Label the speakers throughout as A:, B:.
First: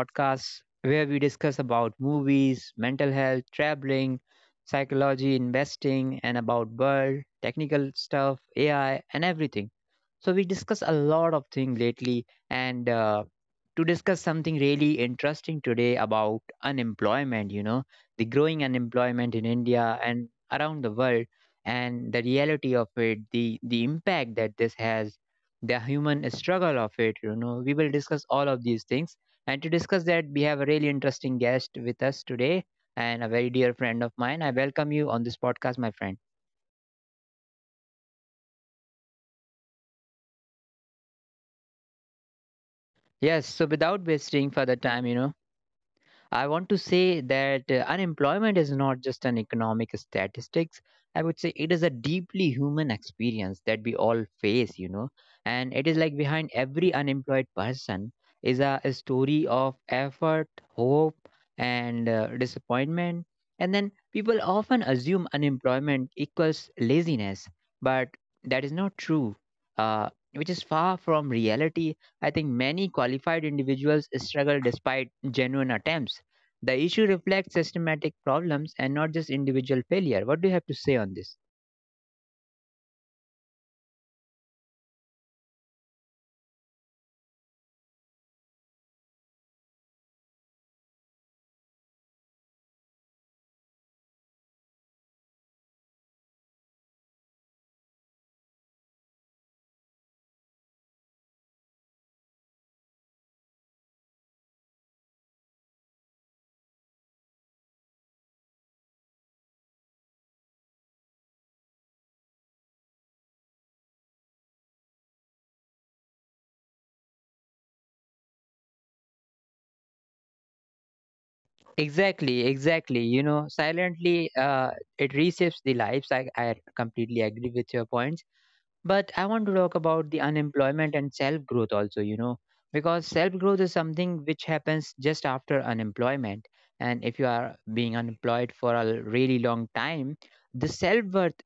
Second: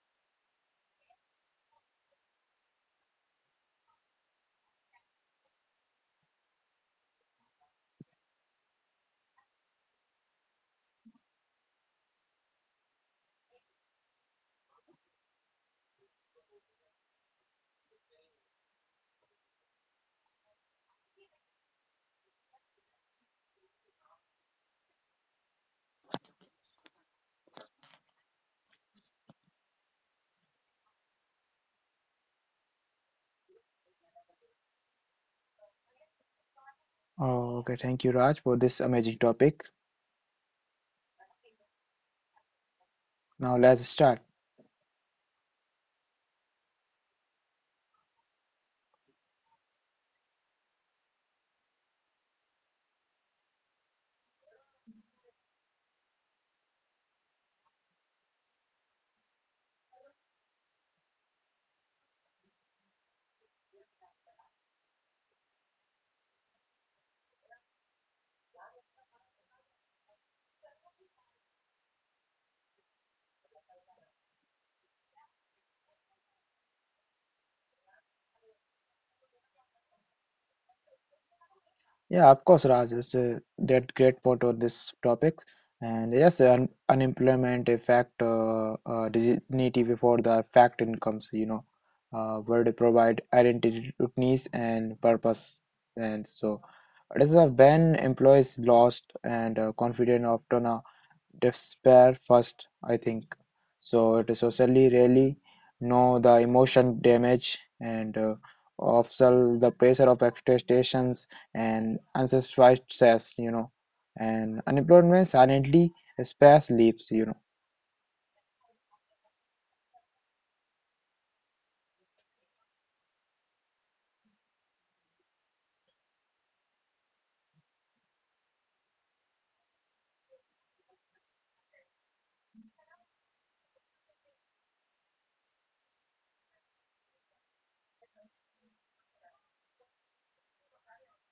A: podcast where we discuss about movies, mental health, traveling, psychology, investing, and about world, technical stuff, AI, and everything. So we discuss a lot of things lately, and to discuss something really interesting today about unemployment. You know, the growing unemployment in India and around the world, and the reality of it, the impact that this has the human struggle of it. We will discuss all of these things, and to discuss that we have a really interesting guest with us today and a very dear friend of mine. I welcome you on this podcast, my friend.
B: Oh, okay. Thank you, Raj, for this amazing topic.
A: Yes, so
B: Now
A: without
B: let's start.
A: wasting further time. I want to say that unemployment is not just an economic statistics. I would say it is a deeply human experience that we all face, you know. And it is like behind every unemployed person is a story of effort, hope, and disappointment. And then people often assume unemployment equals laziness, but that is not true. Which is far from reality. I think many qualified individuals struggle despite genuine attempts. The issue reflects systematic problems and not just individual failure. What do you have to say on this?
B: Yeah, of course, Raj is that great part of this topic. And yes, un unemployment effect, dignity before the fact incomes, you know, where they provide identity, needs, and purpose. And so, it is when employees lost and confident often. Despair first, I think. So it is socially really know the emotion damage and observe the pressure of expectations and unsatisfied stress, you know, and unemployment silently spares leaves, you know.
A: Exactly, exactly. You know, silently, it reshapes the lives. I completely agree with your points. But I want to talk about the unemployment and self growth also, you know, because self growth is something which happens just after unemployment. And if you are being unemployed for a really long time, the self worth,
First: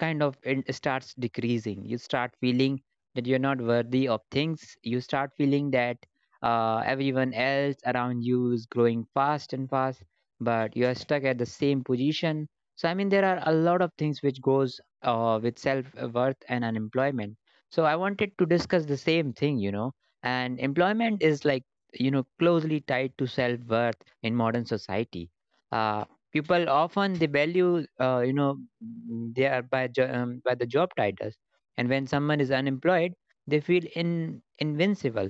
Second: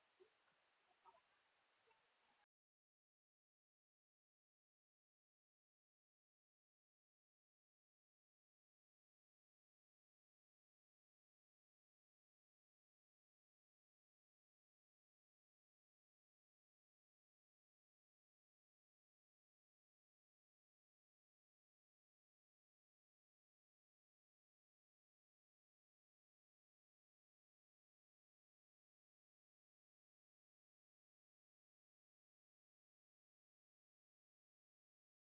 A: kind of it starts decreasing. You start feeling that you're not worthy of things. You start feeling that everyone else around you is growing fast and fast, but you are stuck at the same position. So I mean there are a lot of things which goes with self worth and unemployment. So I wanted to discuss the same thing, you know. And employment is like, you know, closely tied to self worth in modern society. Uh, People often they value you know, they are by by the job titles. And when someone is unemployed, they feel in invincible.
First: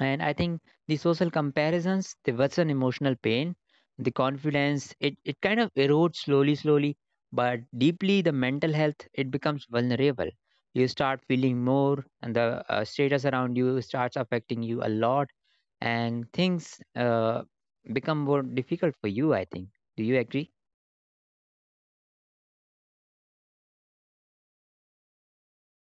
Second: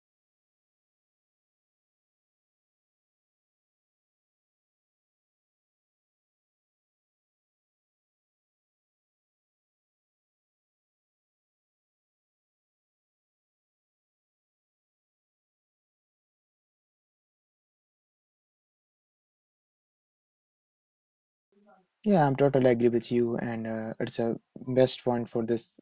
A: And I think the social comparisons they worsen emotional pain. The confidence, it kind of erodes slowly slowly, but deeply the mental health it becomes vulnerable. You start feeling more, and the status around you starts affecting you a lot, and things become more difficult for you, I think. Do you agree?
B: Yeah, I'm totally agree with you, and it's a best point for this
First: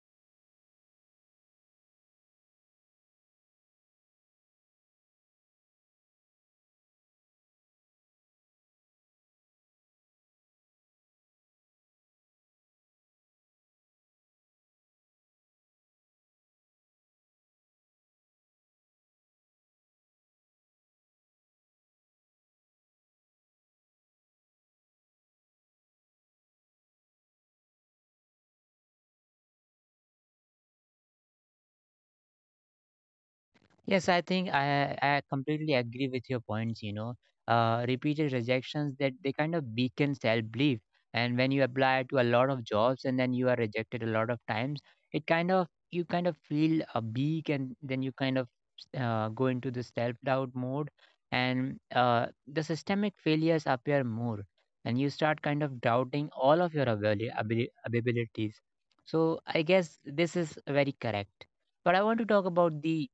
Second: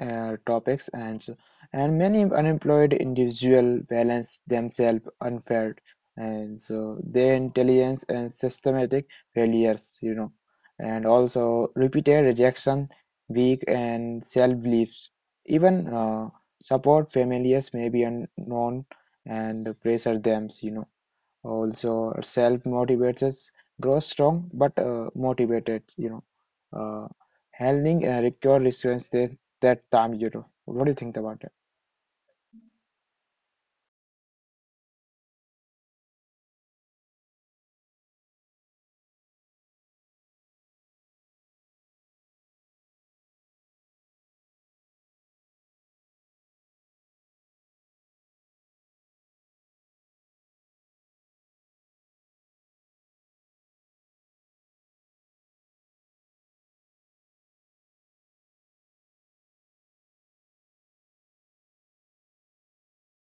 B: topics and and many unemployed individuals balance themselves unfair and so their intelligence and systematic failures, you know, and also repeated rejection weak and self-beliefs, even support families may be unknown and pressure them, you know. Also self motivates us, grows strong but motivated, you know. uh, handling require resilience that time, you know. What do you think about it?
A: Yes, I think I completely agree with your points. You know, repeated rejections that they kind of weaken self belief. And when you apply to a lot of jobs and then you are rejected a lot of times, it kind of, you kind of feel a weak, and then you kind of go into the self doubt mode, and the systemic failures appear more, and you start kind of doubting all of your abilities. So I guess this is very correct. But I want to talk about the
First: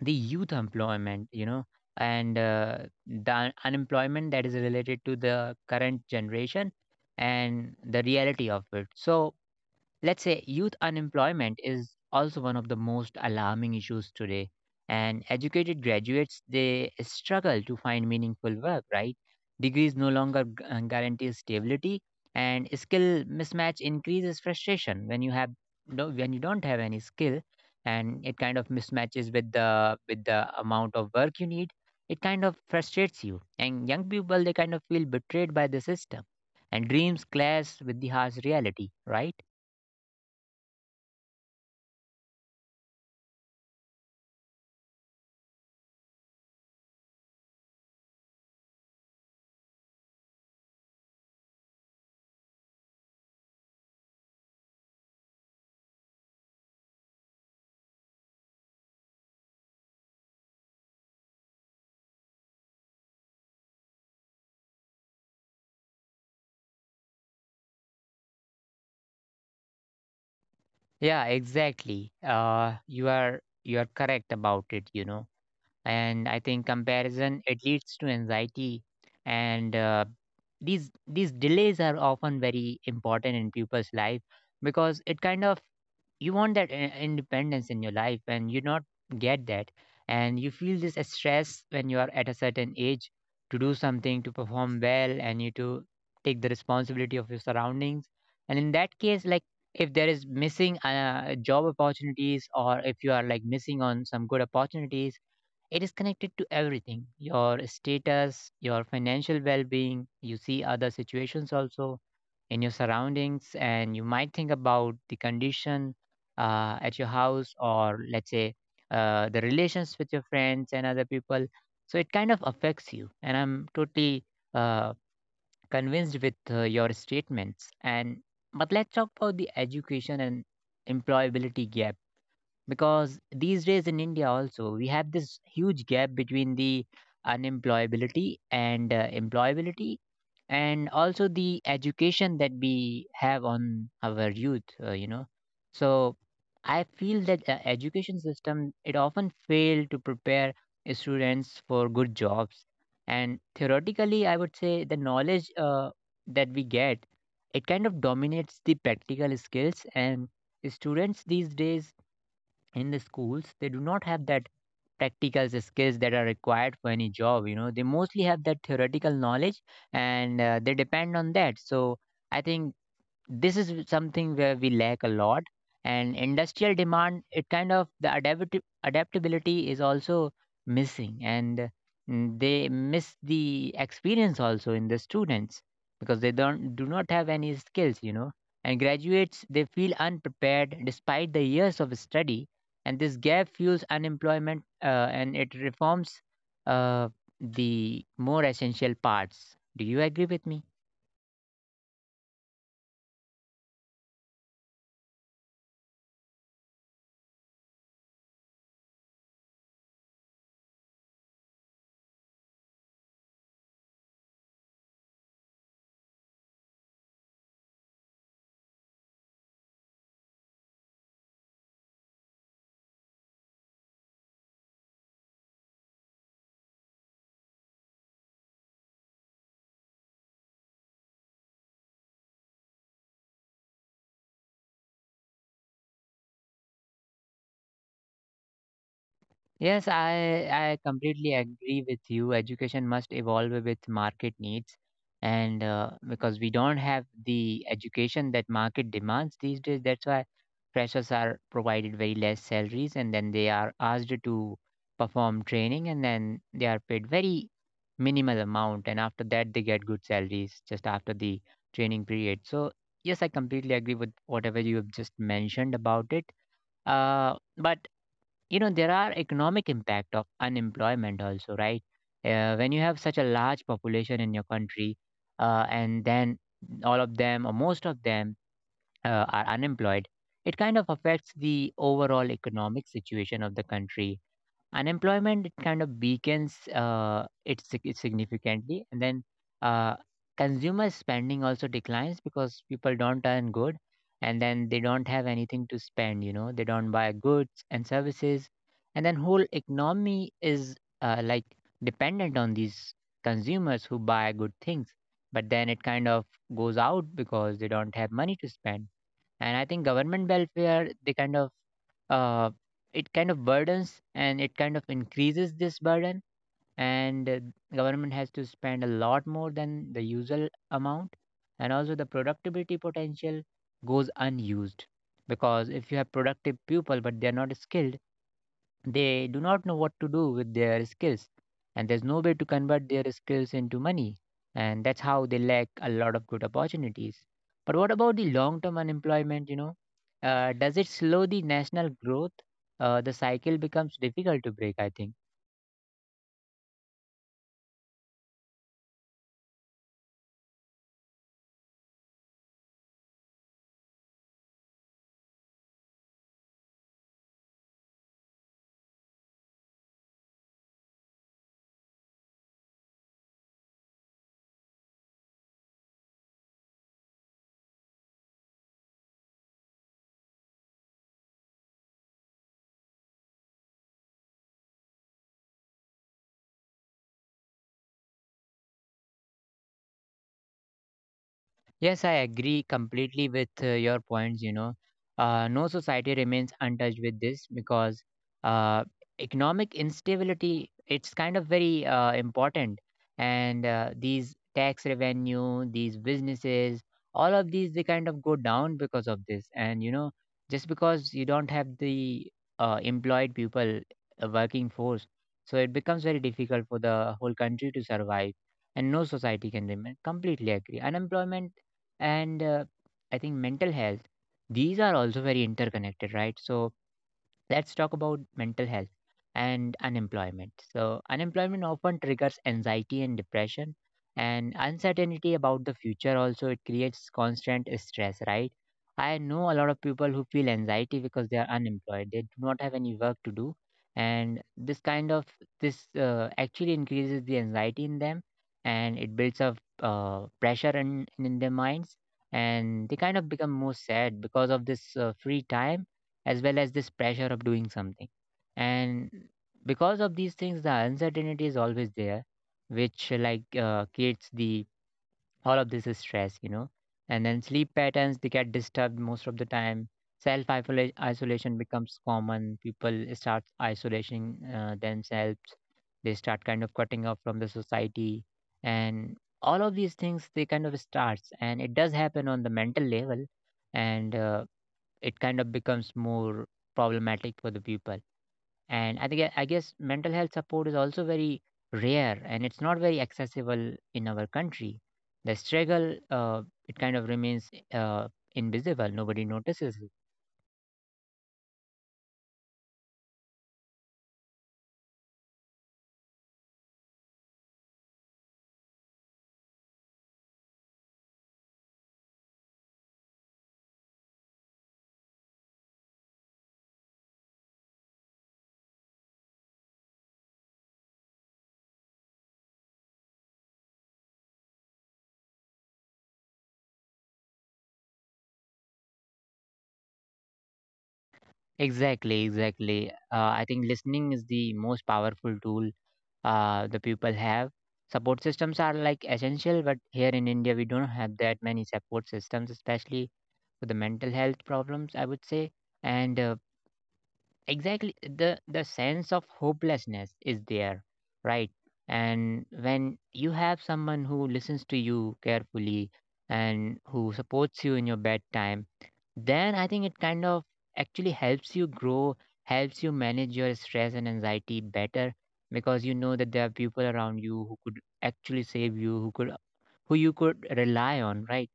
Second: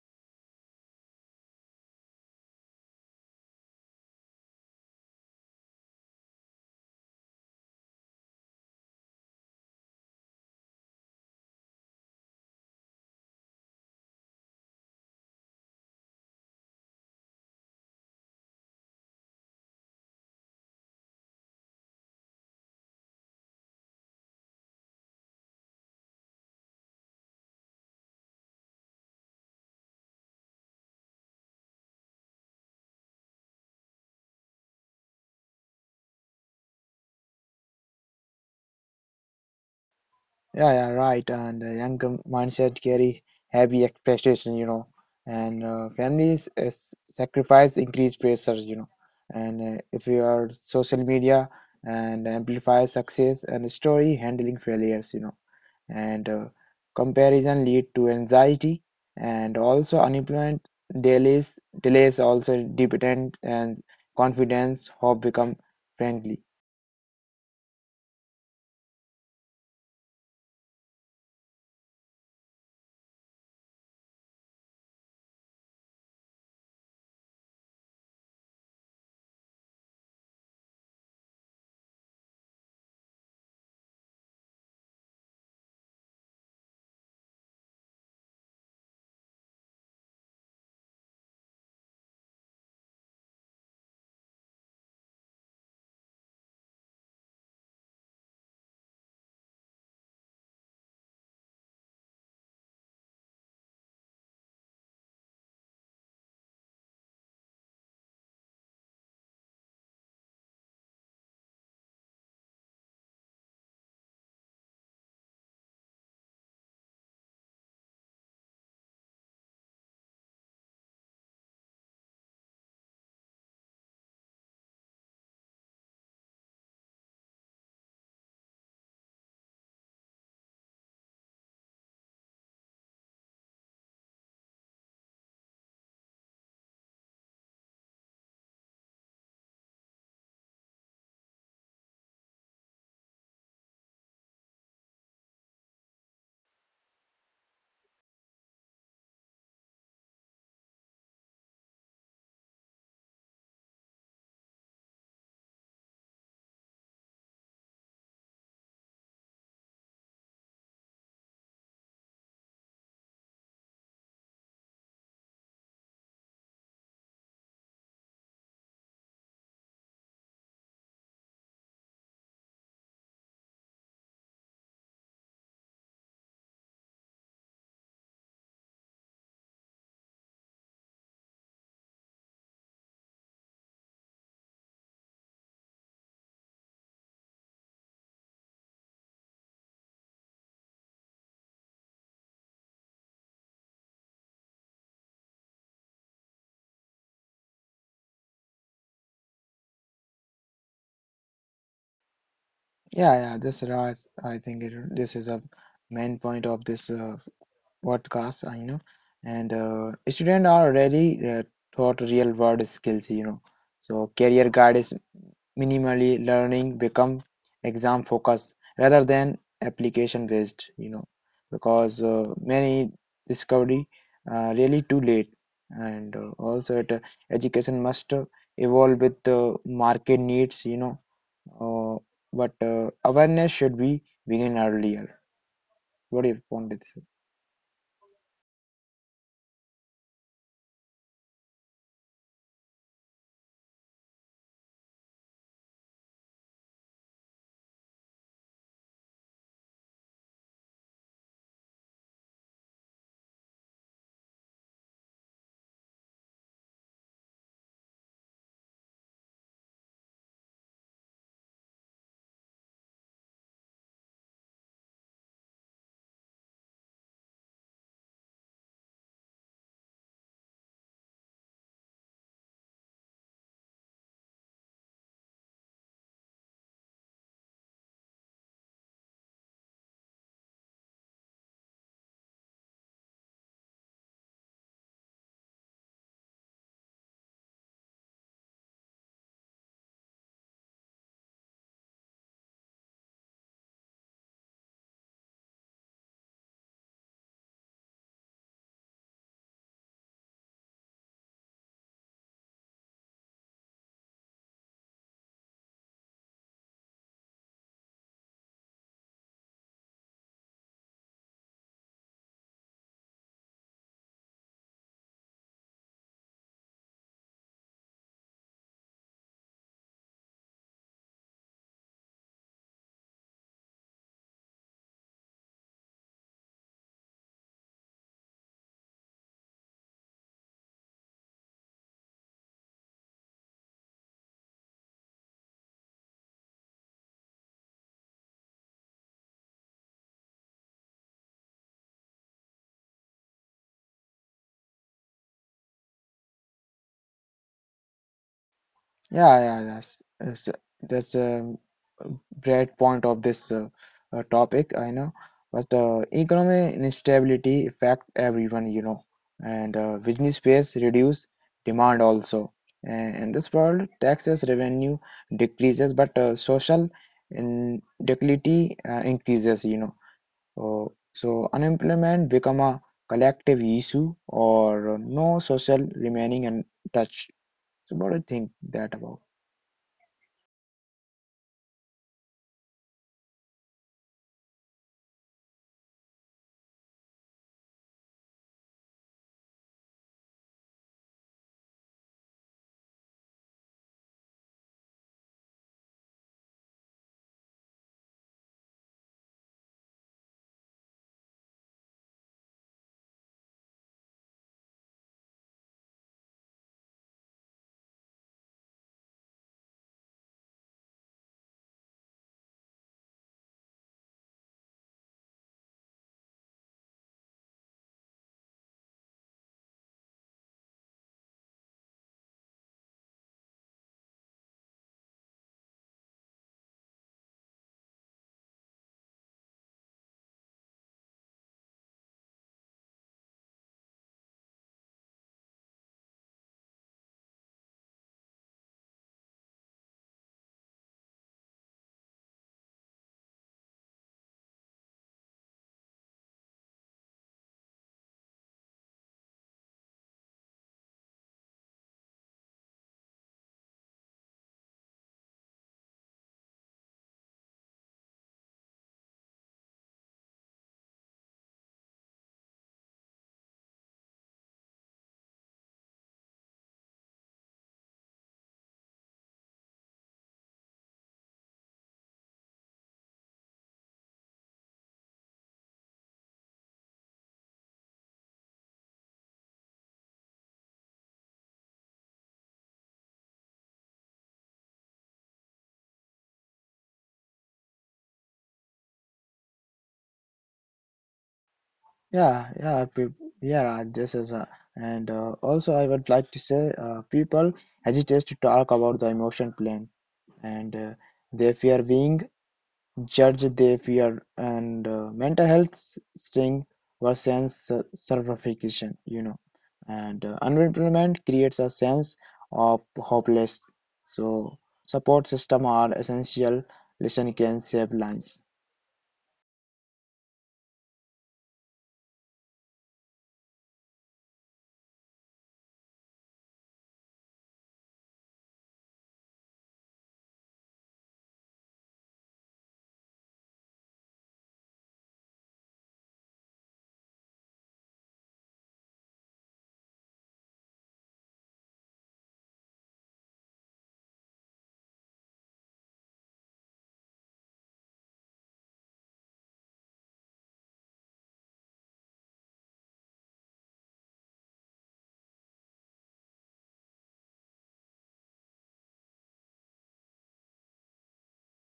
A: youth employment, you know, and the unemployment that is related to the current generation and the reality of it. So let's say youth unemployment is also one of the most alarming issues today. And educated graduates, they struggle to find meaningful work, right? Degrees no longer guarantee stability, and skill mismatch increases frustration when you have no, when you don't have any skill, and it kind of mismatches with the amount of work you need. It kind of frustrates you, and young people they kind of feel betrayed by the system, and dreams clash with the harsh reality, right?
B: Yeah, yeah, right, and mindset carry heavy expectation, you know, and families sacrifice increased pressure, you know, and if you are social media and amplify success and story handling failures, you know, and comparison lead to anxiety, and also unemployment delays also dependent, and confidence hope become friendly.
A: Yeah, exactly. You are correct about it, you know. And I think comparison it leads to anxiety, and these delays are often very important in people's life, because it kind of, you want that independence in your life and you not get that, and you feel this stress when you are at a certain age to do something, to perform well, and you to take the responsibility of your surroundings. And in that case, like, if there is missing job opportunities, or if you are like missing on some good opportunities, it is connected to everything, your status, your financial well being. You see other situations also in your surroundings, and you might think about the condition at your house, or let's say, the relations with your friends and other people. So it kind of affects you. And I'm totally uh, convinced with your statements. And but let's talk about the education and employability gap, because these days in India also we have this huge gap between the unemployability and employability, and also the education that we have on our youth, you know. So I feel that education system it often fail to prepare students for good jobs. And theoretically I would say the knowledge that we get, it kind of dominates the practical skills. And students these days, in the schools, they do not have that practical skills that are required for any job, you know. They mostly have that theoretical knowledge, and they depend on that. So I think this is something where we lack a lot. And industrial demand it kind of, the adaptability is also missing. And they miss the experience also in the students because they don't do not have any skills, you know. And graduates they feel unprepared despite the years of study, and this gap fuels unemployment, and it reforms uh, the more essential parts. Do you agree with me?
B: Yeah, yeah, this is, I think this is a main point of this podcast, I know. And students are already taught real world skills, you know, so career guide is minimally learning become exam focused rather than application based, you know, because many discovery really too late. And also education must evolve with the market needs, you know. uh, but awareness should be begin earlier. What do you want to say?
A: Yes, I completely agree with you. Education must evolve with market needs, and because we don't have the education that market demands these days, that's why freshers are provided very less salaries, and then they are asked to perform training, and then they are paid very minimal amount, and after that they get good salaries just after the training period. So yes, I completely agree with whatever you have just mentioned about it. But you know there are economic impact of unemployment also, right? When you have such a large population in your country, and then all of them, or most of them are unemployed, it kind of affects the overall economic situation of the country. Unemployment it kind of weakens it significantly, and then uh, consumer spending also declines, because people don't earn good, and then they don't have anything to spend, you know. They don't buy goods and services, and then whole economy is like dependent on these consumers who buy good things, but then it kind of goes out because they don't have money to spend. And I think government welfare they kind of uh, it kind of burdens, and it kind of increases this burden. And government has to spend a lot more than the usual amount. And also the productivity potential goes unused, because if you have productive people but they are not skilled, they do not know what to do with their skills, and there's no way to convert their skills into money, and that's how they lack a lot of good opportunities. But what about the long term unemployment? You know, does it slow the national growth? The cycle becomes difficult to break, I think.
B: Yeah, yeah, that's that's a great point of this topic, I know. But economic instability affect everyone, you know, and business space reduce demand also. And in this world, taxes revenue decreases, but social inequality increases, you know. So unemployment become a collective issue, or no social remaining untouched. So what do you think that about?
A: Yes, I agree completely with your points. You know, no society remains untouched with this, because uh, economic instability it's kind of very important, and these tax revenue, these businesses, all of these they kind of go down because of this. And you know, just because you don't have the employed people, working force, so it becomes very difficult for the whole country to survive, and no society can remain. Completely agree. Unemployment and I think mental health, these are also very interconnected, right? So let's talk about mental health and unemployment. So, unemployment often triggers anxiety and depression, and uncertainty about the future also it creates constant stress, right? I know a lot of people who feel anxiety because they are unemployed. They do not have any work to do, and this kind of, this actually increases the anxiety in them, and it builds up pressure in their minds, and they kind of become more sad because of this free time, as well as this pressure of doing something. And because of these things, the uncertainty is always there, which like creates the all of this stress, you know. And then sleep patterns they get disturbed most of the time. Self isolation becomes common. People start isolating themselves. They start kind of cutting off from the society, and all of these things they kind of starts, and it does happen on the mental level, and it kind of becomes more problematic for the people. And I think I guess mental health support is also very rare, and it's not very accessible in our country. The struggle it kind of remains uh, invisible. Nobody notices it.
B: Yeah, yeah, yeah, this is a, and also I would like to say people hesitate to talk about the emotion plane, and they fear being judged, they fear and mental health sting versus certification, you know, and unemployment creates a sense of hopeless. So support system are essential. Listen can save lives.
A: Exactly, exactly. I think listening is the most powerful tool the people have. Support systems are like essential, but here in India we don't have that many support systems, especially for the mental health problems, I would say. And exactly the sense of hopelessness is there, right? And when you have someone who listens to you carefully and who supports you in your bad time, then I think it kind of actually helps you grow, helps you manage your stress and anxiety better, because you know that there are people around you who could actually save you, who you could rely on, right?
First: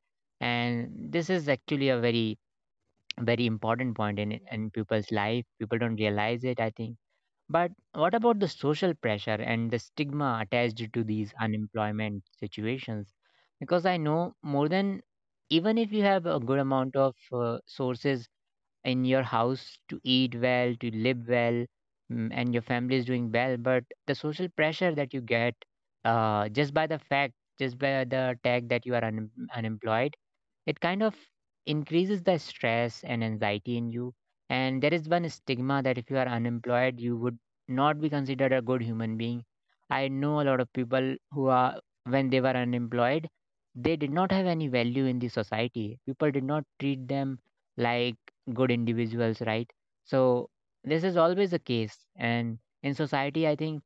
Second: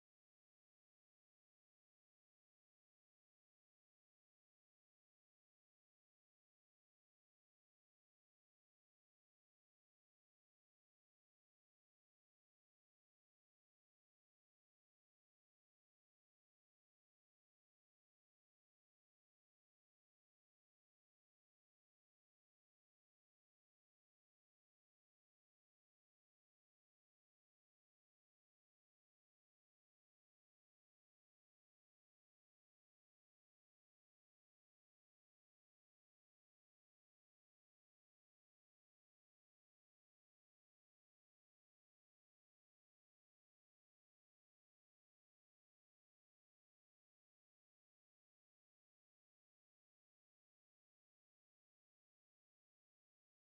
A: And this is actually a very, very important point in people's life. People don't realize it, I think. But what about the social pressure and the stigma attached to these unemployment situations? Because I know more than, even if you have a good amount of sources in your house to eat well, to live well, and your family is doing well, but the social pressure that you get just by the fact, just by the tag that you are unemployed, it kind of increases the stress and anxiety in you. And there is one stigma that if you are unemployed, you would not be considered a good human being. I know a lot of people who are, when they were unemployed, they did not have any value in the society. People did not treat them like good individuals, right? So, this is always the case. And in society, I think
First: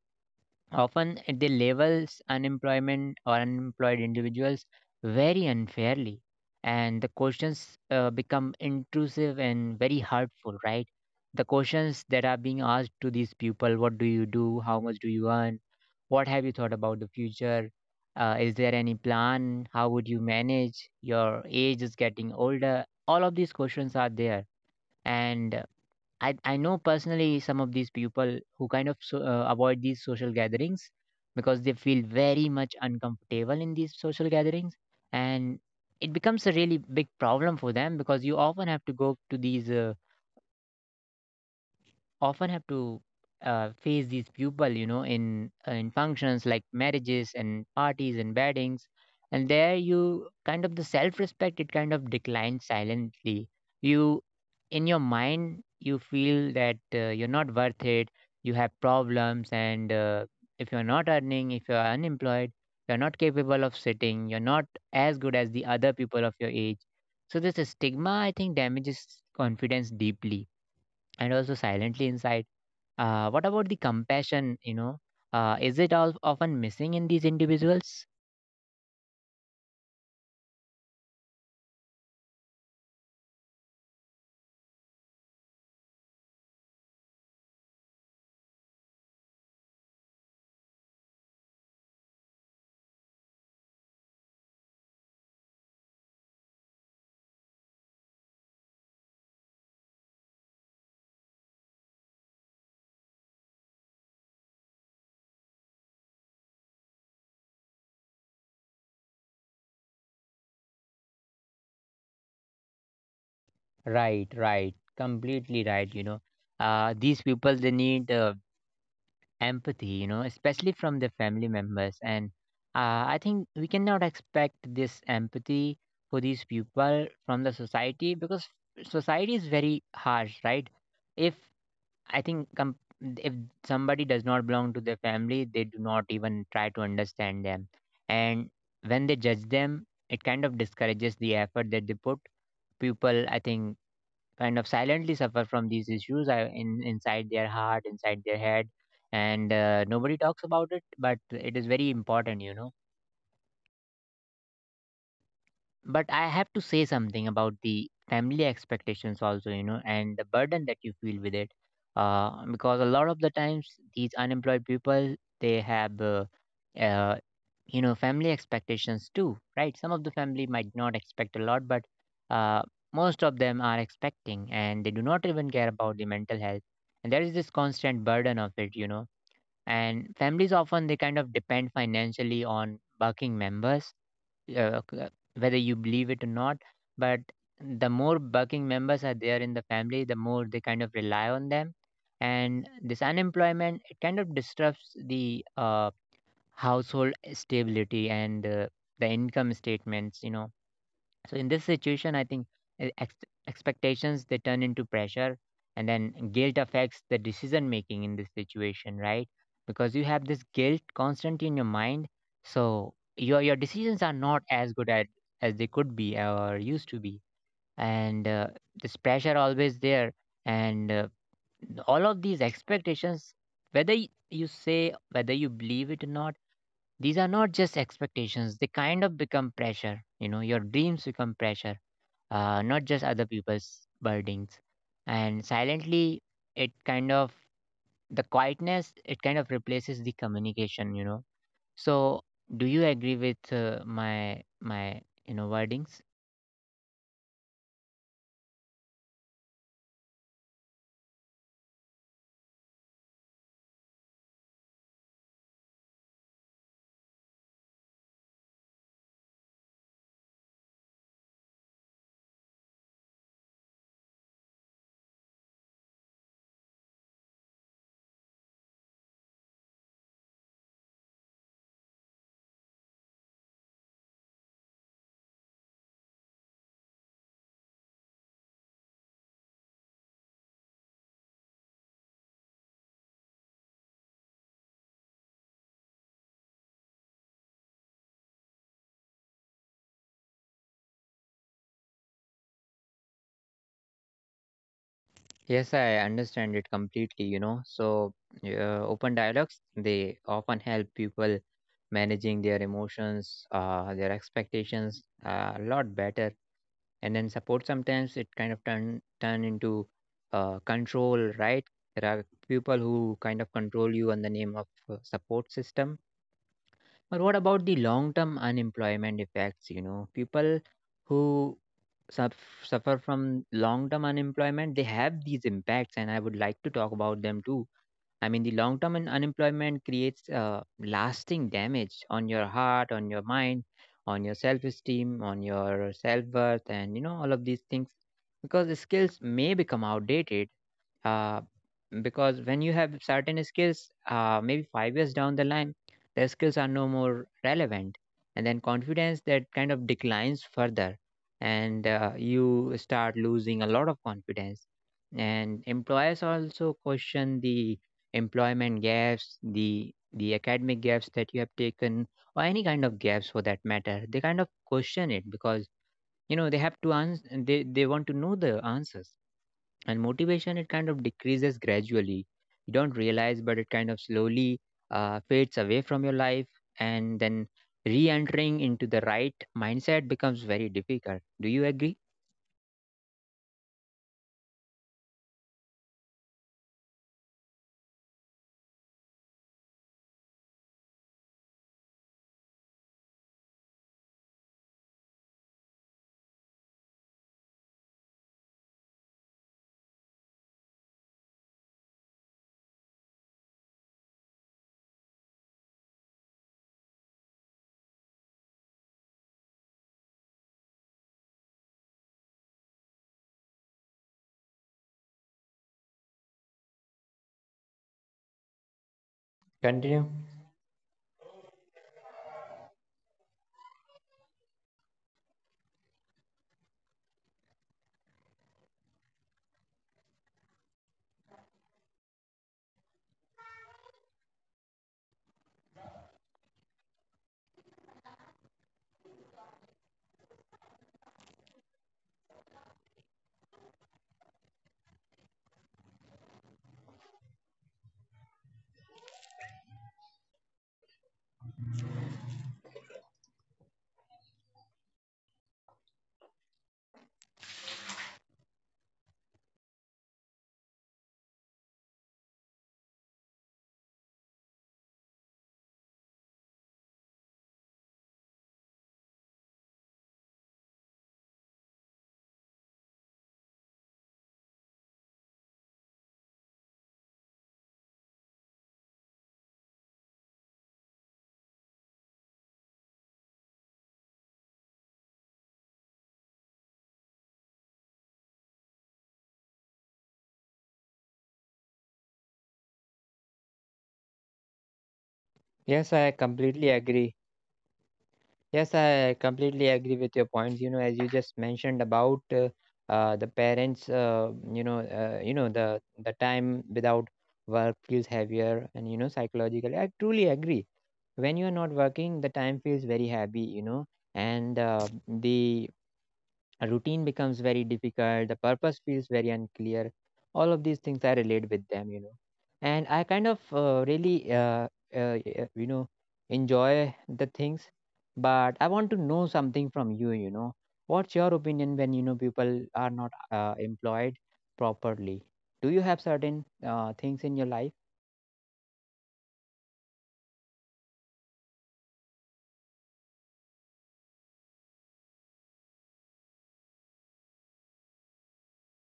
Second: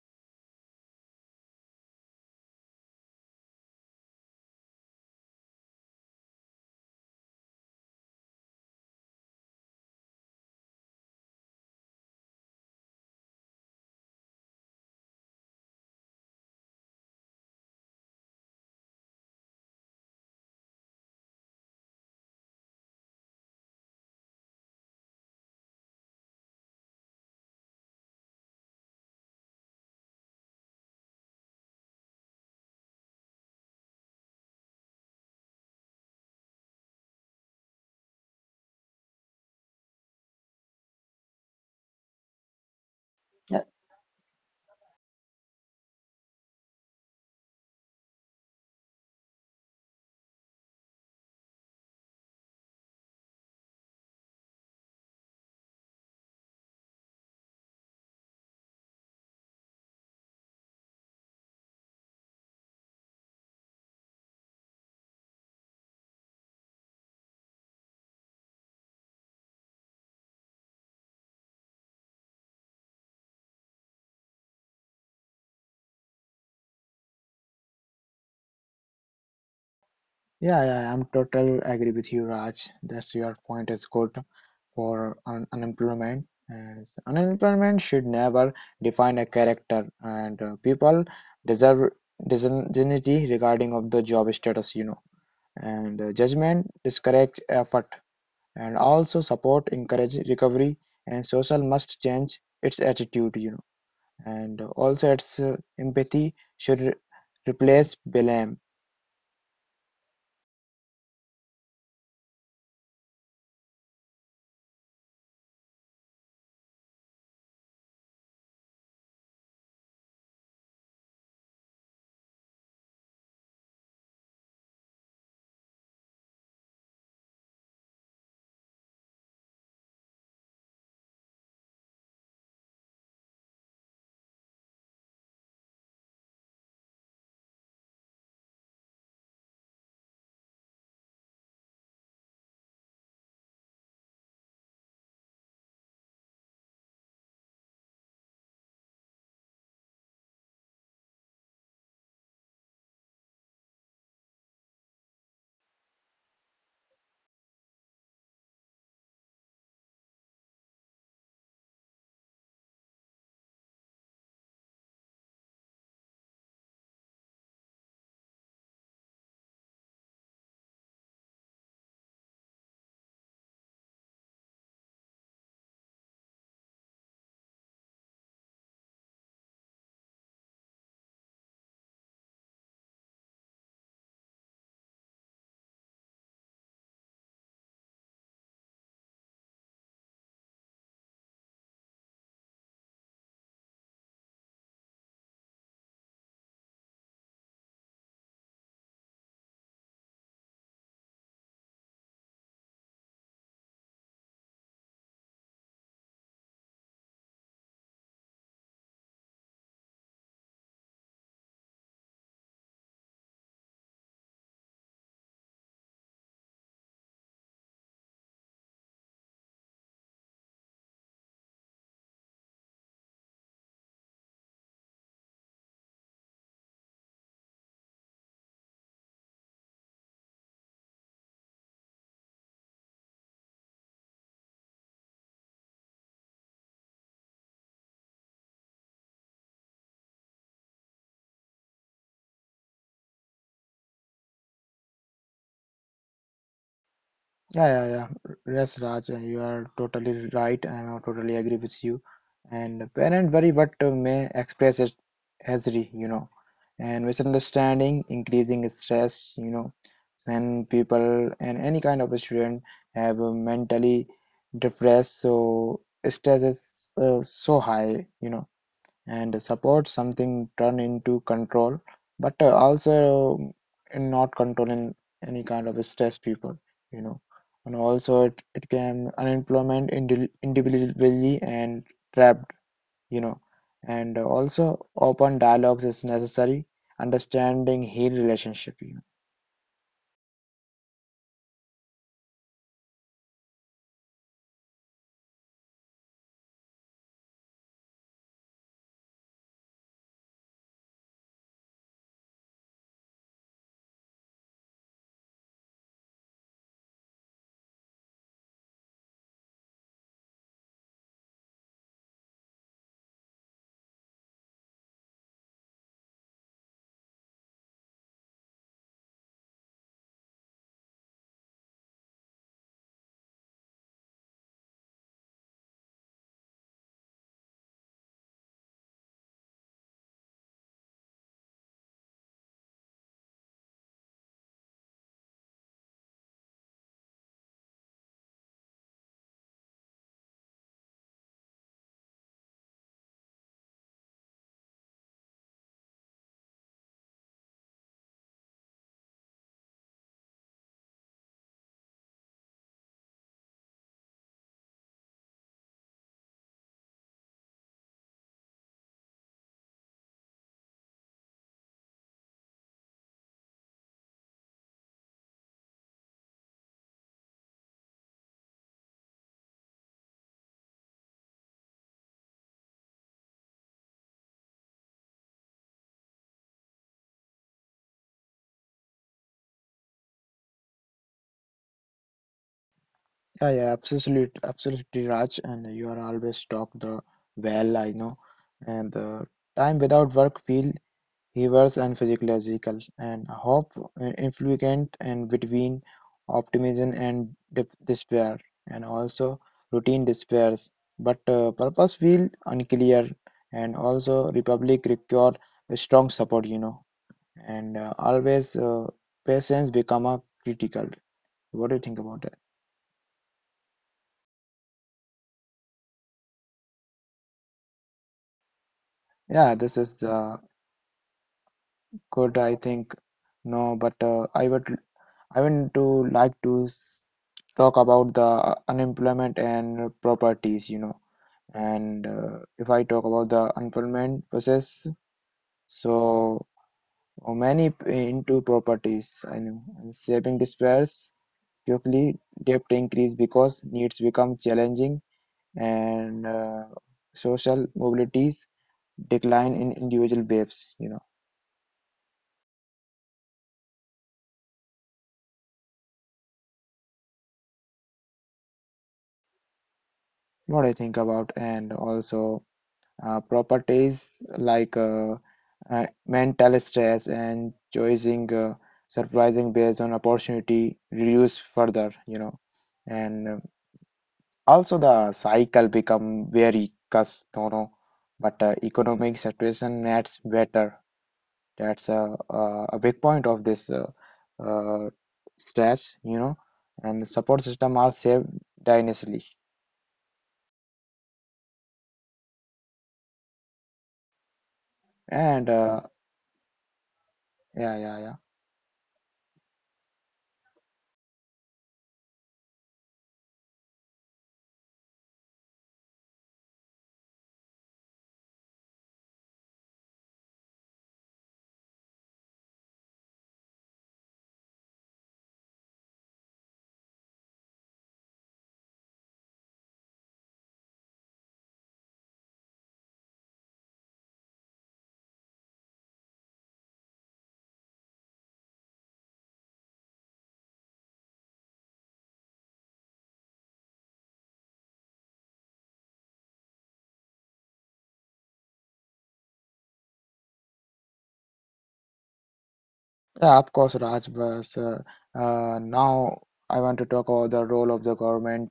A: often they labels unemployment or unemployed individuals very unfairly, and the questions become intrusive and very hurtful, right? The questions that are being asked to these people: what do you do? How much do you earn? What have you thought about the future? Is there any plan? How would you manage? Your age is getting older. All of these questions are there. And I know personally some of these people who kind of so, avoid these social gatherings because they feel very much uncomfortable in these social gatherings, and it becomes a really big problem for them because you often have to go to these often have to
B: Yeah.
A: face these people, you know, in functions like marriages and parties and weddings, and there you kind of the self-respect it kind of declines silently. You, in your mind, you feel that you're not worth it. You have problems, and if you're not earning, if you're unemployed, you're not capable of sitting. You're not as good as the other people of your age. So this stigma, I think, damages confidence deeply, and also silently inside. What about the compassion? You know, is it all often missing in these individuals?
B: Yeah, yeah, I'm totally agree with you, Raj. That's your point is good for un unemployment. As unemployment should never define a character, and people deserve deserve dignity regarding of the job status, you know. And judgment discourages effort, and also support encourage recovery. And social must change its attitude, you know. And also, its empathy should replace blame.
A: Right, right, completely right. You know, these people they need empathy. You know, especially from their family members, and I think we cannot expect this empathy for these people from the society because society is very harsh, right? If I think com- if somebody does not belong to their family, they do not even try to understand them. And when they judge them, it kind of discourages the effort that they put. People, I think, kind of silently suffer from these issues in inside their heart, inside their head, and nobody talks about it. But it is very important, you know. But I have to say something about the family expectations also, you know, and the burden that you feel with it. Because a lot of the times, these unemployed people they have uh, you know, family expectations too, right? Some of the family might not expect a lot, but uh, most of them are expecting, and they do not even care about the mental health, and there is this constant burden of it, you know. And families often they kind of depend financially on working members. uh, c- uh, Whether you believe it or not, but the more working members are there in the family, the more they kind of rely on them. And this unemployment it kind of disrupts the household stability, and the income statements, you know. So in this situation, I think uh, ex- expectations they turn into pressure, and then guilt affects the decision making in this situation, right? Because you have this guilt constantly in your mind, so your decisions are not as good at as they could be or used to be, and this pressure always there, and all of these expectations, whether you say, whether you believe it or not, these are not just expectations; they kind of become pressure. You know, your dreams become pressure, not just other people's burdens. And silently, it kind of, the quietness, it kind of replaces the communication, you know. So, do you agree with my wordings?
B: Yeah, yeah, yeah. Yes, Raj, you are totally right. I am totally agree with you. And parent worry what may express it as re, you know, and misunderstanding, increasing stress, you know, when people and any kind of a student have a mentally depressed, so stress is so high, you know, and support something turn into control, but also not controlling any kind of stress people, you know. And also it can unemployment individually and trapped, you know. And also open dialogues is necessary understanding heal relationship, you know.
A: Yes, I understand it completely, you know. So, open dialogues, they often help people managing their emotions, their expectations a lot better, and then support sometimes it kind of turn into control, right? There are people who kind of control you in the name of support system. But what about the long term unemployment effects? You know, people who suffer from long term unemployment, they have these impacts, and I would like to talk about them too. I mean, the long term unemployment creates lasting damage on your heart, on your mind, on your self esteem, on your self worth, and you know, all of these things, because skills may become outdated, uh, because when you have certain skills, maybe 5 years down the line the skills are no more relevant. And then confidence that kind of declines further, and you start losing a lot of confidence. And employers also question the employment gaps, the academic gaps that you have taken, or any kind of gaps for that matter, they kind of question it because you know they have to answer, they want to know the answers. And motivation it kind of decreases gradually. You don't realize, but it kind of slowly fades away from your life, and then re-entering into the right mindset becomes very difficult. Do you agree?
B: Yeah, yeah, absolutely, absolutely, Raj, and you are always talk the well, I know. And the time without work feel he was unphysiological and hope, influent and between optimism and despair, and also routine despairs. But purpose feel unclear, and also Republic require a strong support, you know, and always patience become a critical. What do you think about it? Yeah,
A: Continue.
B: this is good. I think no, but I want to like to s- talk about the unemployment and properties, you know. And if I talk about the unemployment process, so many into properties, I know, and saving despairs quickly, debt increase because needs become challenging, and social mobilities decline in individual babes, you know. What I think about, and also. Properties like mental stress and choosing surprising based on opportunity reduce further, you know. And also the cycle become very custom, but economic situation nets better. That's a big point of this uh, stress, you know. And support system are saved dynastically. And
A: Yes, I completely agree.
B: yeah, yeah, yeah.
A: Yes, I completely agree with your points. You know, as you just mentioned about the parents, the time without work feels heavier, and you know, psychologically, I truly agree. When you are not working, the time feels very heavy, you know, and the a routine becomes very difficult, the purpose feels very unclear, all of these things I relate with them, you know. And I kind of really uh, you know, enjoy the things. But I want to know something from you, you know. What's your opinion when you know people are not employed properly? Do you have certain things in your life?
B: Yeah, of course, Raj. But now I want to talk about the role of the government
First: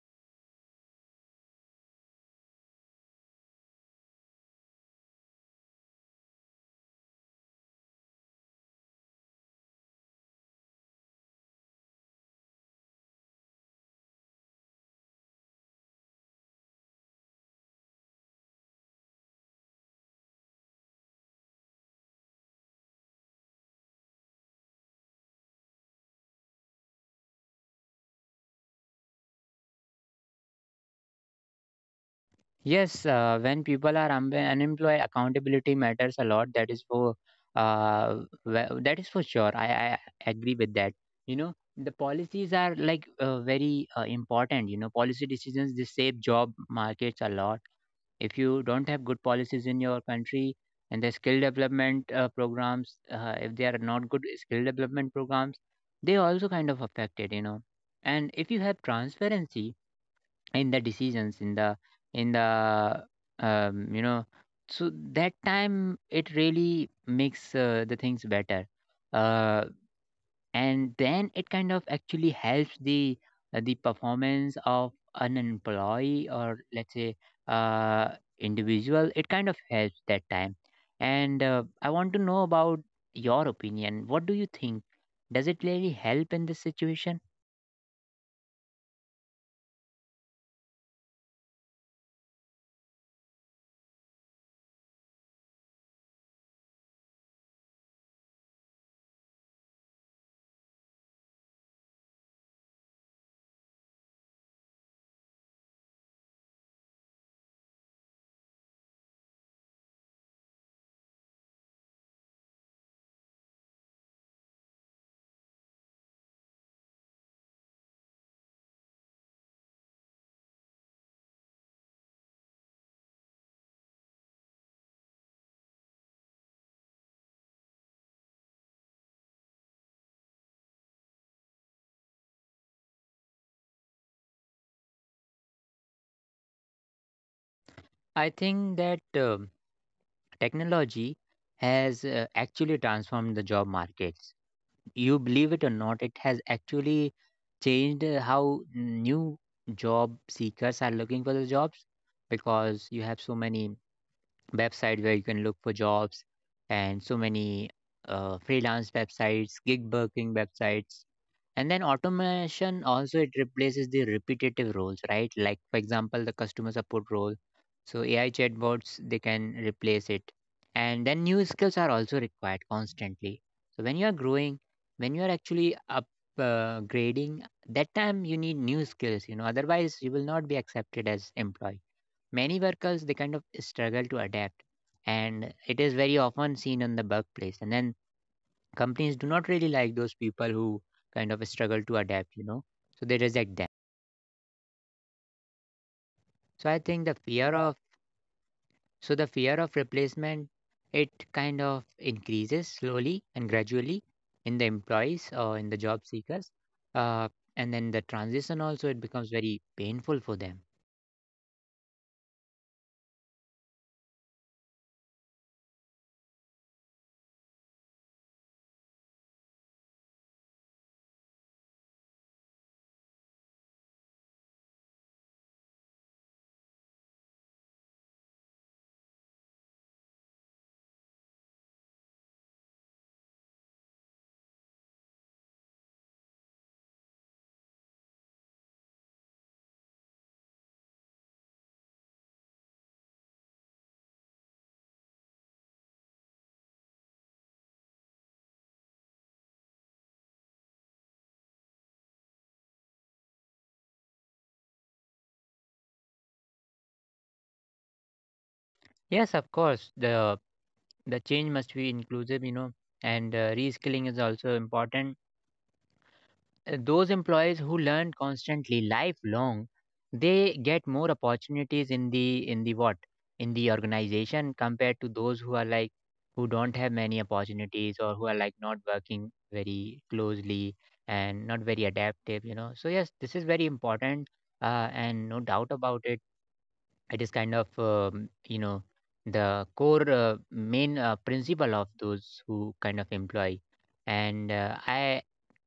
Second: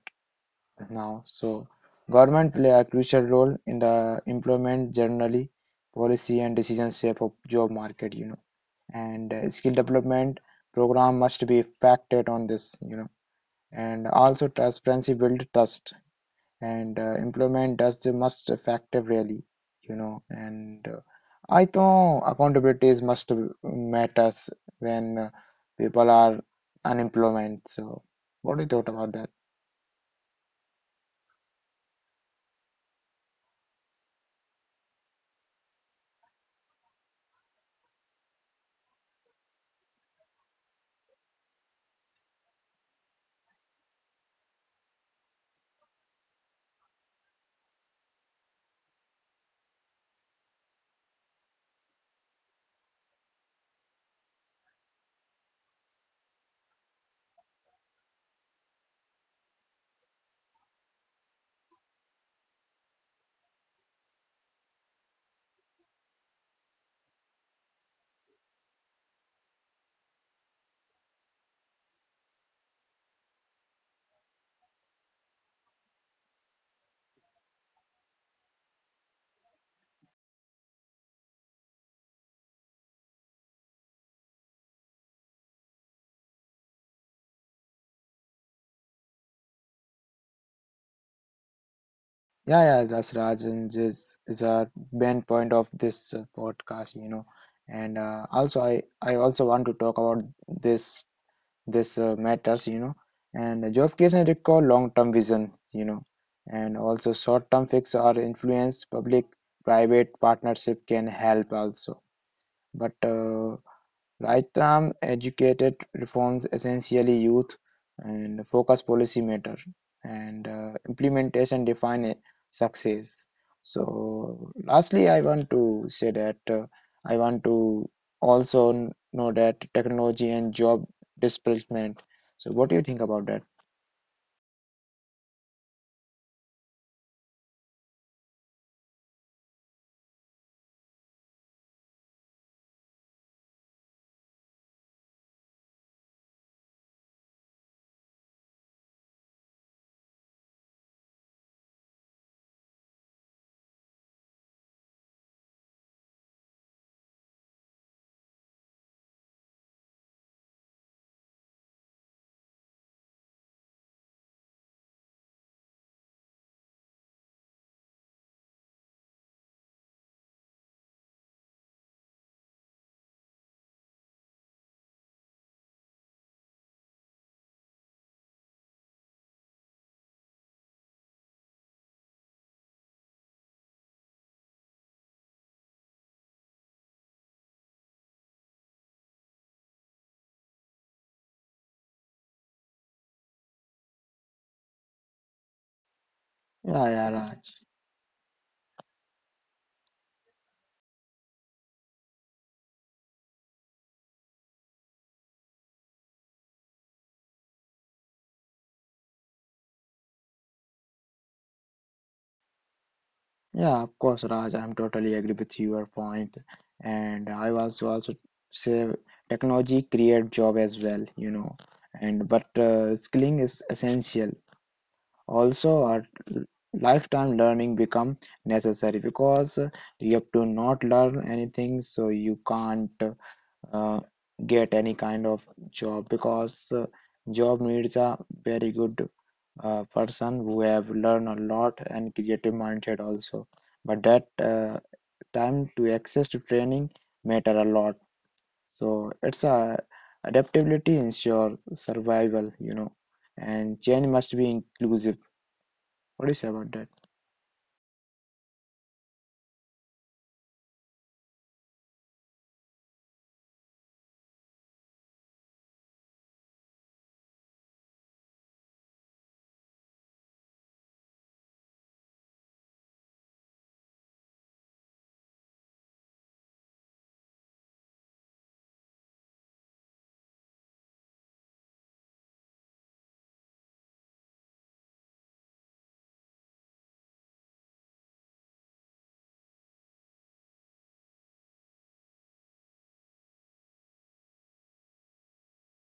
B: now. So, government play a crucial role in the employment generally, policy and decision shape of job market, you know. And skill development program must be factored on this, you know. And also transparency build trust, and employment does the must effective really, you know. And I think accountability is must matters when people are unemployment. So what do you thought about that?
A: Yes, when people are unemployed, accountability matters a lot. That is for well, that is for sure. I agree with that. You know, the policies are like very important. You know, policy decisions they shape job markets a lot. If you don't have good policies in your country, and the skill development programs, if they are not good skill development programs, they also kind of affected. You know, and if you have transparency in the decisions in the um, you know so that time it really makes the things better, uh, and then it kind of actually helps the performance of an employee, or let's say uh, individual it kind of helps that time. And I want to know about your opinion, what do you think, does it really help in this situation?
B: Yeah, yeah, that's Rajan, this is a main point of this podcast, you know. And also I also want to talk about this, this matters, you know. And job creation require long-term vision, you know, and also short-term fix or influence public private partnership can help also, but right-arm educated reforms essentially youth and focus policy matter, and implementation define a success. So lastly, I want to say that I want to also know that technology and job displacement. So what do you think about that?
A: I think that uh, technology has actually transformed the job markets. You believe it or not, it has actually changed how new job seekers are looking for the jobs, because you have so many websites where you can look for jobs, and so many freelance websites, gig working websites, and then automation also, it replaces the repetitive roles, right? Like for example the customer support role, so AI chatbots, they can replace it. And then new skills are also required constantly. So when you are growing, when you are actually up grading, that time you need new skills, you know, otherwise you will not be accepted as employee. Many workers, they kind of struggle to adapt, and it is very often seen in the workplace. And then companies do not really like those people who kind of struggle to adapt, you know, so they reject them.
B: Yeah,
A: so i
B: yeah,
A: think the
B: Raj.
A: fear of so the fear of replacement, it kind of increases slowly and gradually in the employees or in the job seekers. uh, and then the transition also, it becomes very painful for them.
B: Yeah, of course, Raj. I'm totally agree with your point, and I was also say technology create job as well, you know, and but skilling is essential. Also, our l- lifetime learning become necessary because you have to not learn anything, so you can't uh, get any kind of job because job needs a very good person who have learned a lot and creative mindset also, but that time to access to training matter a lot, so it's a adaptability ensure survival, you know, and change must be inclusive. What do you say about that?
A: Yes, of course, the change must be inclusive, you know. And reskilling is also important. Those employees who learn constantly, lifelong, they get more opportunities in the what in the organization, compared to those who are like, who don't have many opportunities, or who are like not working very closely and not very adaptive, you know. So yes, this is very important, and no doubt about it. It is kind of, the core main principle of those who kind of employ. And I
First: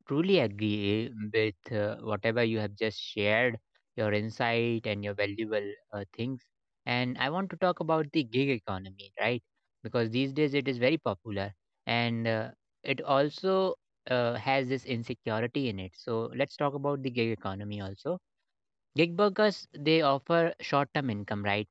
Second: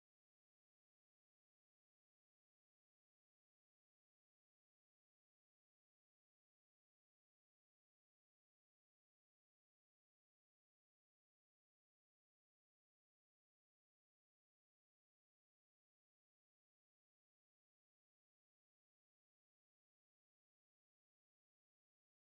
A: truly agree, with whatever you have just shared, your insight and your valuable things. And I want to talk about the gig economy, right? Because these days it is very popular, and it also has this insecurity in it. So let's talk about the gig economy also. Gig workers, they offer short term income, right?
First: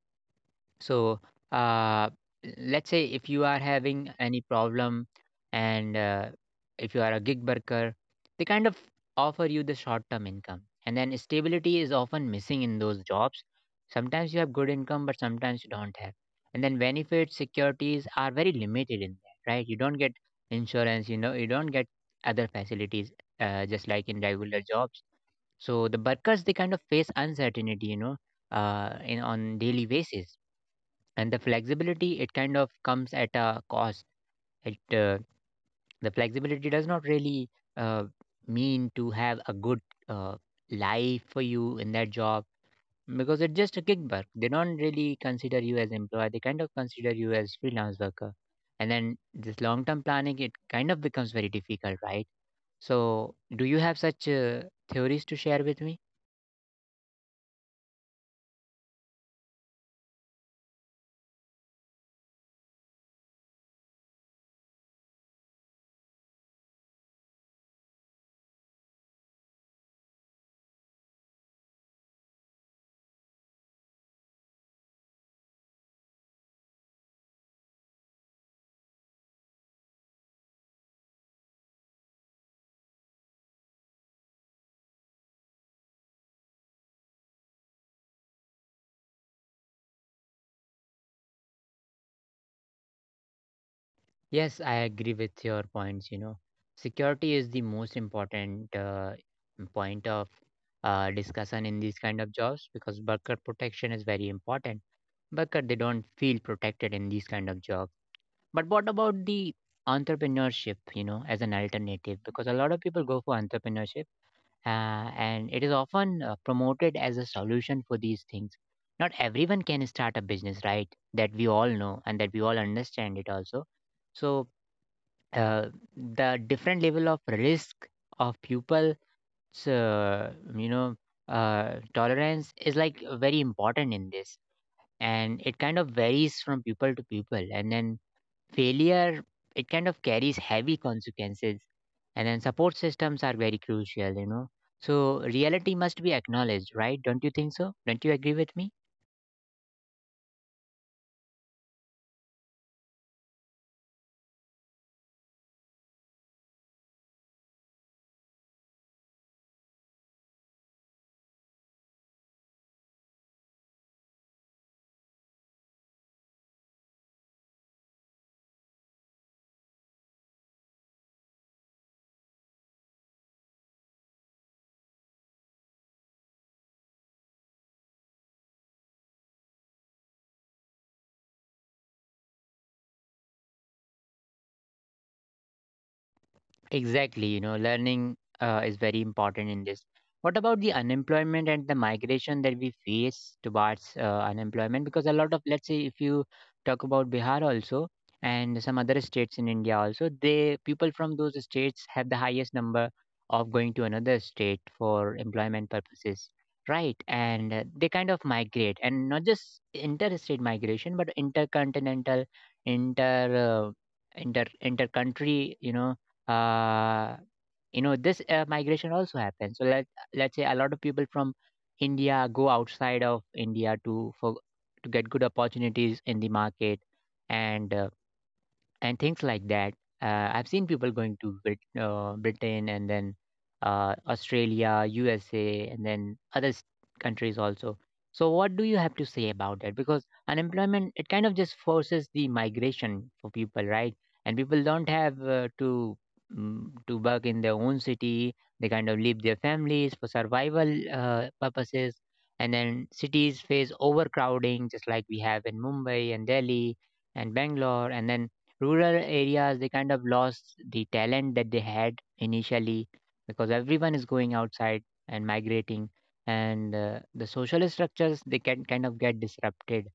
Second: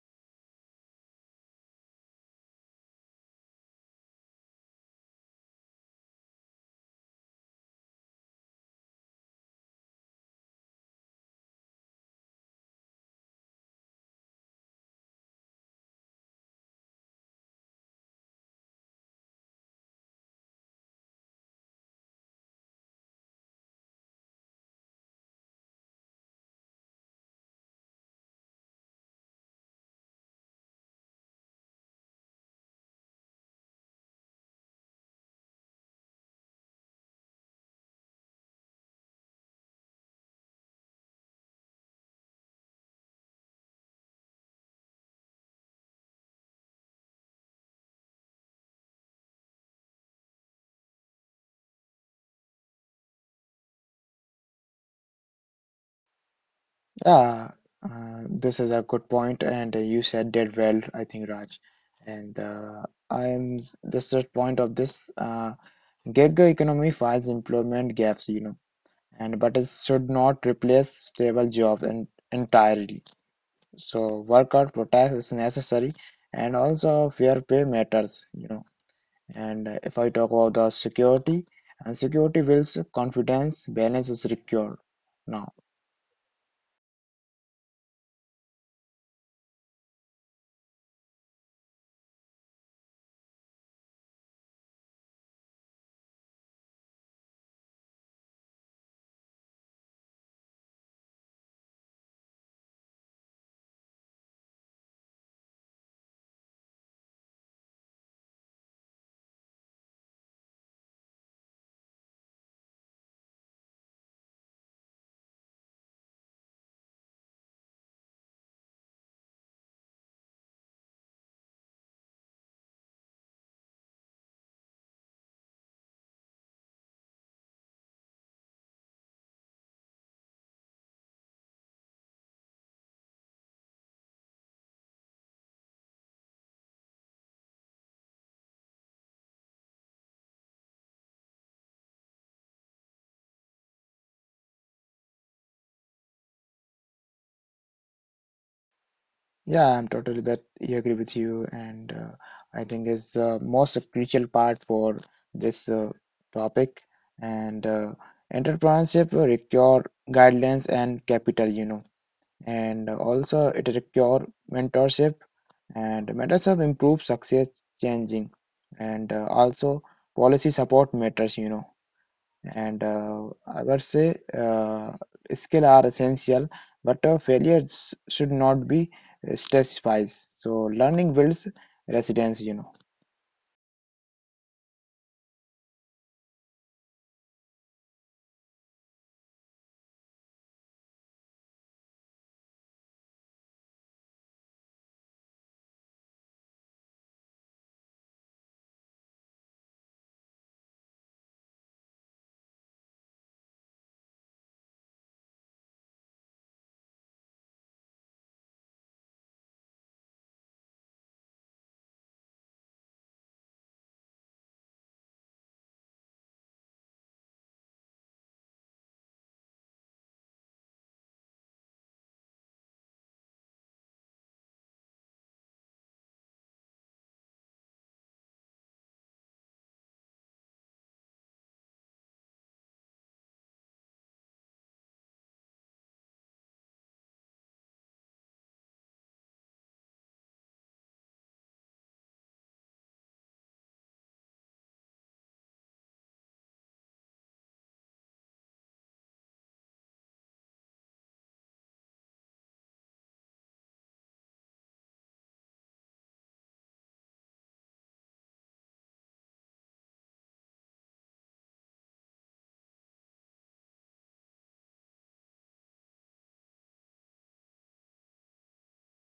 A: So, uh, let's say if you are having any problem and if you are a gig worker, they kind of offer you the short term income. And then stability is often missing in those jobs. Sometimes you have good income, but sometimes you don't have. And then benefits, securities are very limited in there, right? You don't get insurance, you know, you don't get other facilities just like in regular jobs. So the workers, they kind of face uncertainty, you know, in on daily basis. And the flexibility, it kind of comes at a cost. It The flexibility does not really uh, mean to have a good uh, life for you in that job, because it's just a gig work, they don't really consider you as employer, they kind of consider you as freelance worker. And then this long term planning, it kind of becomes very difficult, right? So do you have such theories to share with me?
B: Yeah, this is a good point, and you said that well, I think, Raj. And I am this is the point of this gig economy finds employment gaps, you know, and but it should not replace stable jobs and entirely. So workout protest is necessary, and also fair pay matters, you know. And if I talk about the security, and security builds confidence, balance is secured. Now,
A: Yes, I agree with your points. You know, security is the most important point of discussion in these kind of jobs, because worker protection is very important. Worker, they don't feel protected in these kind of jobs. But what about the entrepreneurship? You know, as an alternative, because a lot of people go for entrepreneurship, and it is often promoted as a solution for these things. Not everyone can start a business, right? That we all know, and that we all understand it also. So uh, the different level of risk of pupils, uh, you know tolerance is like very important in this, and it kind of varies from pupil to pupil. And then failure, it kind of carries heavy consequences. And then support systems are very crucial, you know. So reality must be acknowledged, right? Don't you think so? Don't you agree with me?
B: yeah, I'm totally bet I agree with you, and I think it's the most crucial part for this topic. And entrepreneurship require guidelines and capital, you know, and also it requires mentorship, and mentorship improves success changing, and also policy support matters, you know. And I would say skill are essential, but failures should not be stressifies, so learning builds resilience, you know.
A: Exactly, you know, learning is very important in this. What about the unemployment and the migration that we face towards unemployment? Because a lot of, let's say, if you talk about Bihar also and some other states in India also, they, people from those states have the highest number of going to another state for employment purposes, right? And they kind of migrate, and not just interstate migration, but intercontinental, inter uh, inter country, you know. uh, you know, this migration also happens, so let's say a lot of people from India go outside of India to, for to get good opportunities in the market, and uh, and things like that. I've seen people going to Britain, and then Australia, USA, and then other s- countries also. So, what do you have to say about that? Because unemployment, it kind of just forces the migration for people, right? And people don't have to work in their own city. They kind of leave their families for survival purposes. And then cities face overcrowding, just like we have in Mumbai and Delhi and Bangalore. And then rural areas, they kind of lost the talent that they had initially, because everyone is going outside and migrating. And the social structures, they can kind of get disrupted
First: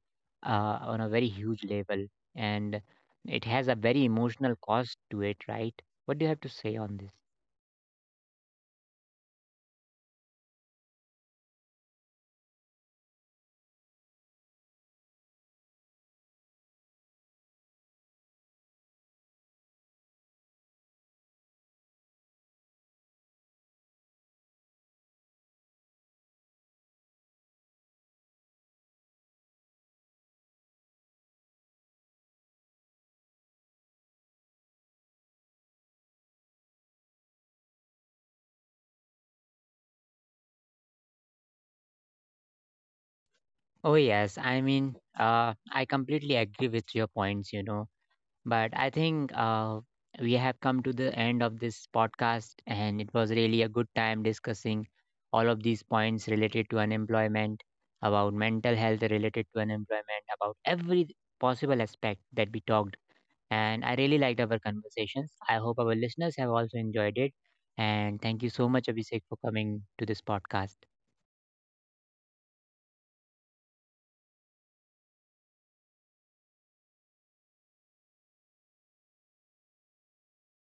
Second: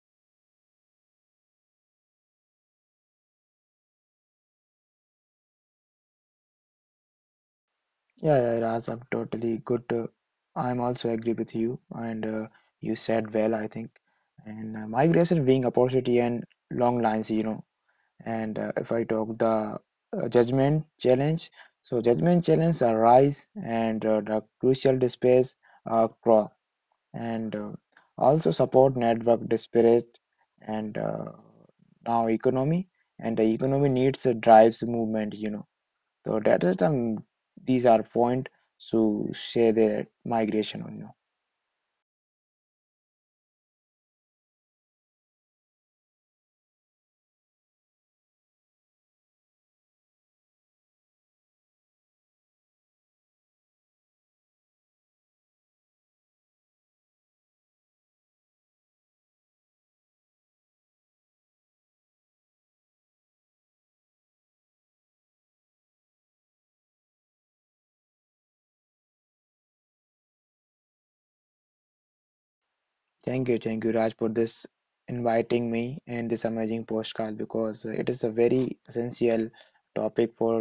A: on a very huge level. And it has a very emotional cost to it, right? What do you have to say on this?
B: Yeah, yeah, Raj, I'm totally good, I'm also agree with you, and you said well, I think. And migration being opportunity and long lines, you know. And if I talk the judgment challenge, so judgment challenge arise, and the crucial space cross, and also support network disparate, and now economy and the economy needs a drives movement, you know. So that is the these are point to say that migration on you.
A: Oh, yes. I mean, I completely agree with your points, you know. But I think we have come to the end of this podcast, and it was really a good time discussing all of these points related to unemployment, about mental health related to unemployment, about every possible aspect that we talked. And I really liked our conversations. I hope our listeners have also enjoyed it. And thank you so much, Abhishek, for coming to this podcast.
B: Thank you, thank you, Raj, for this inviting me and this amazing postcard because it is a very essential topic for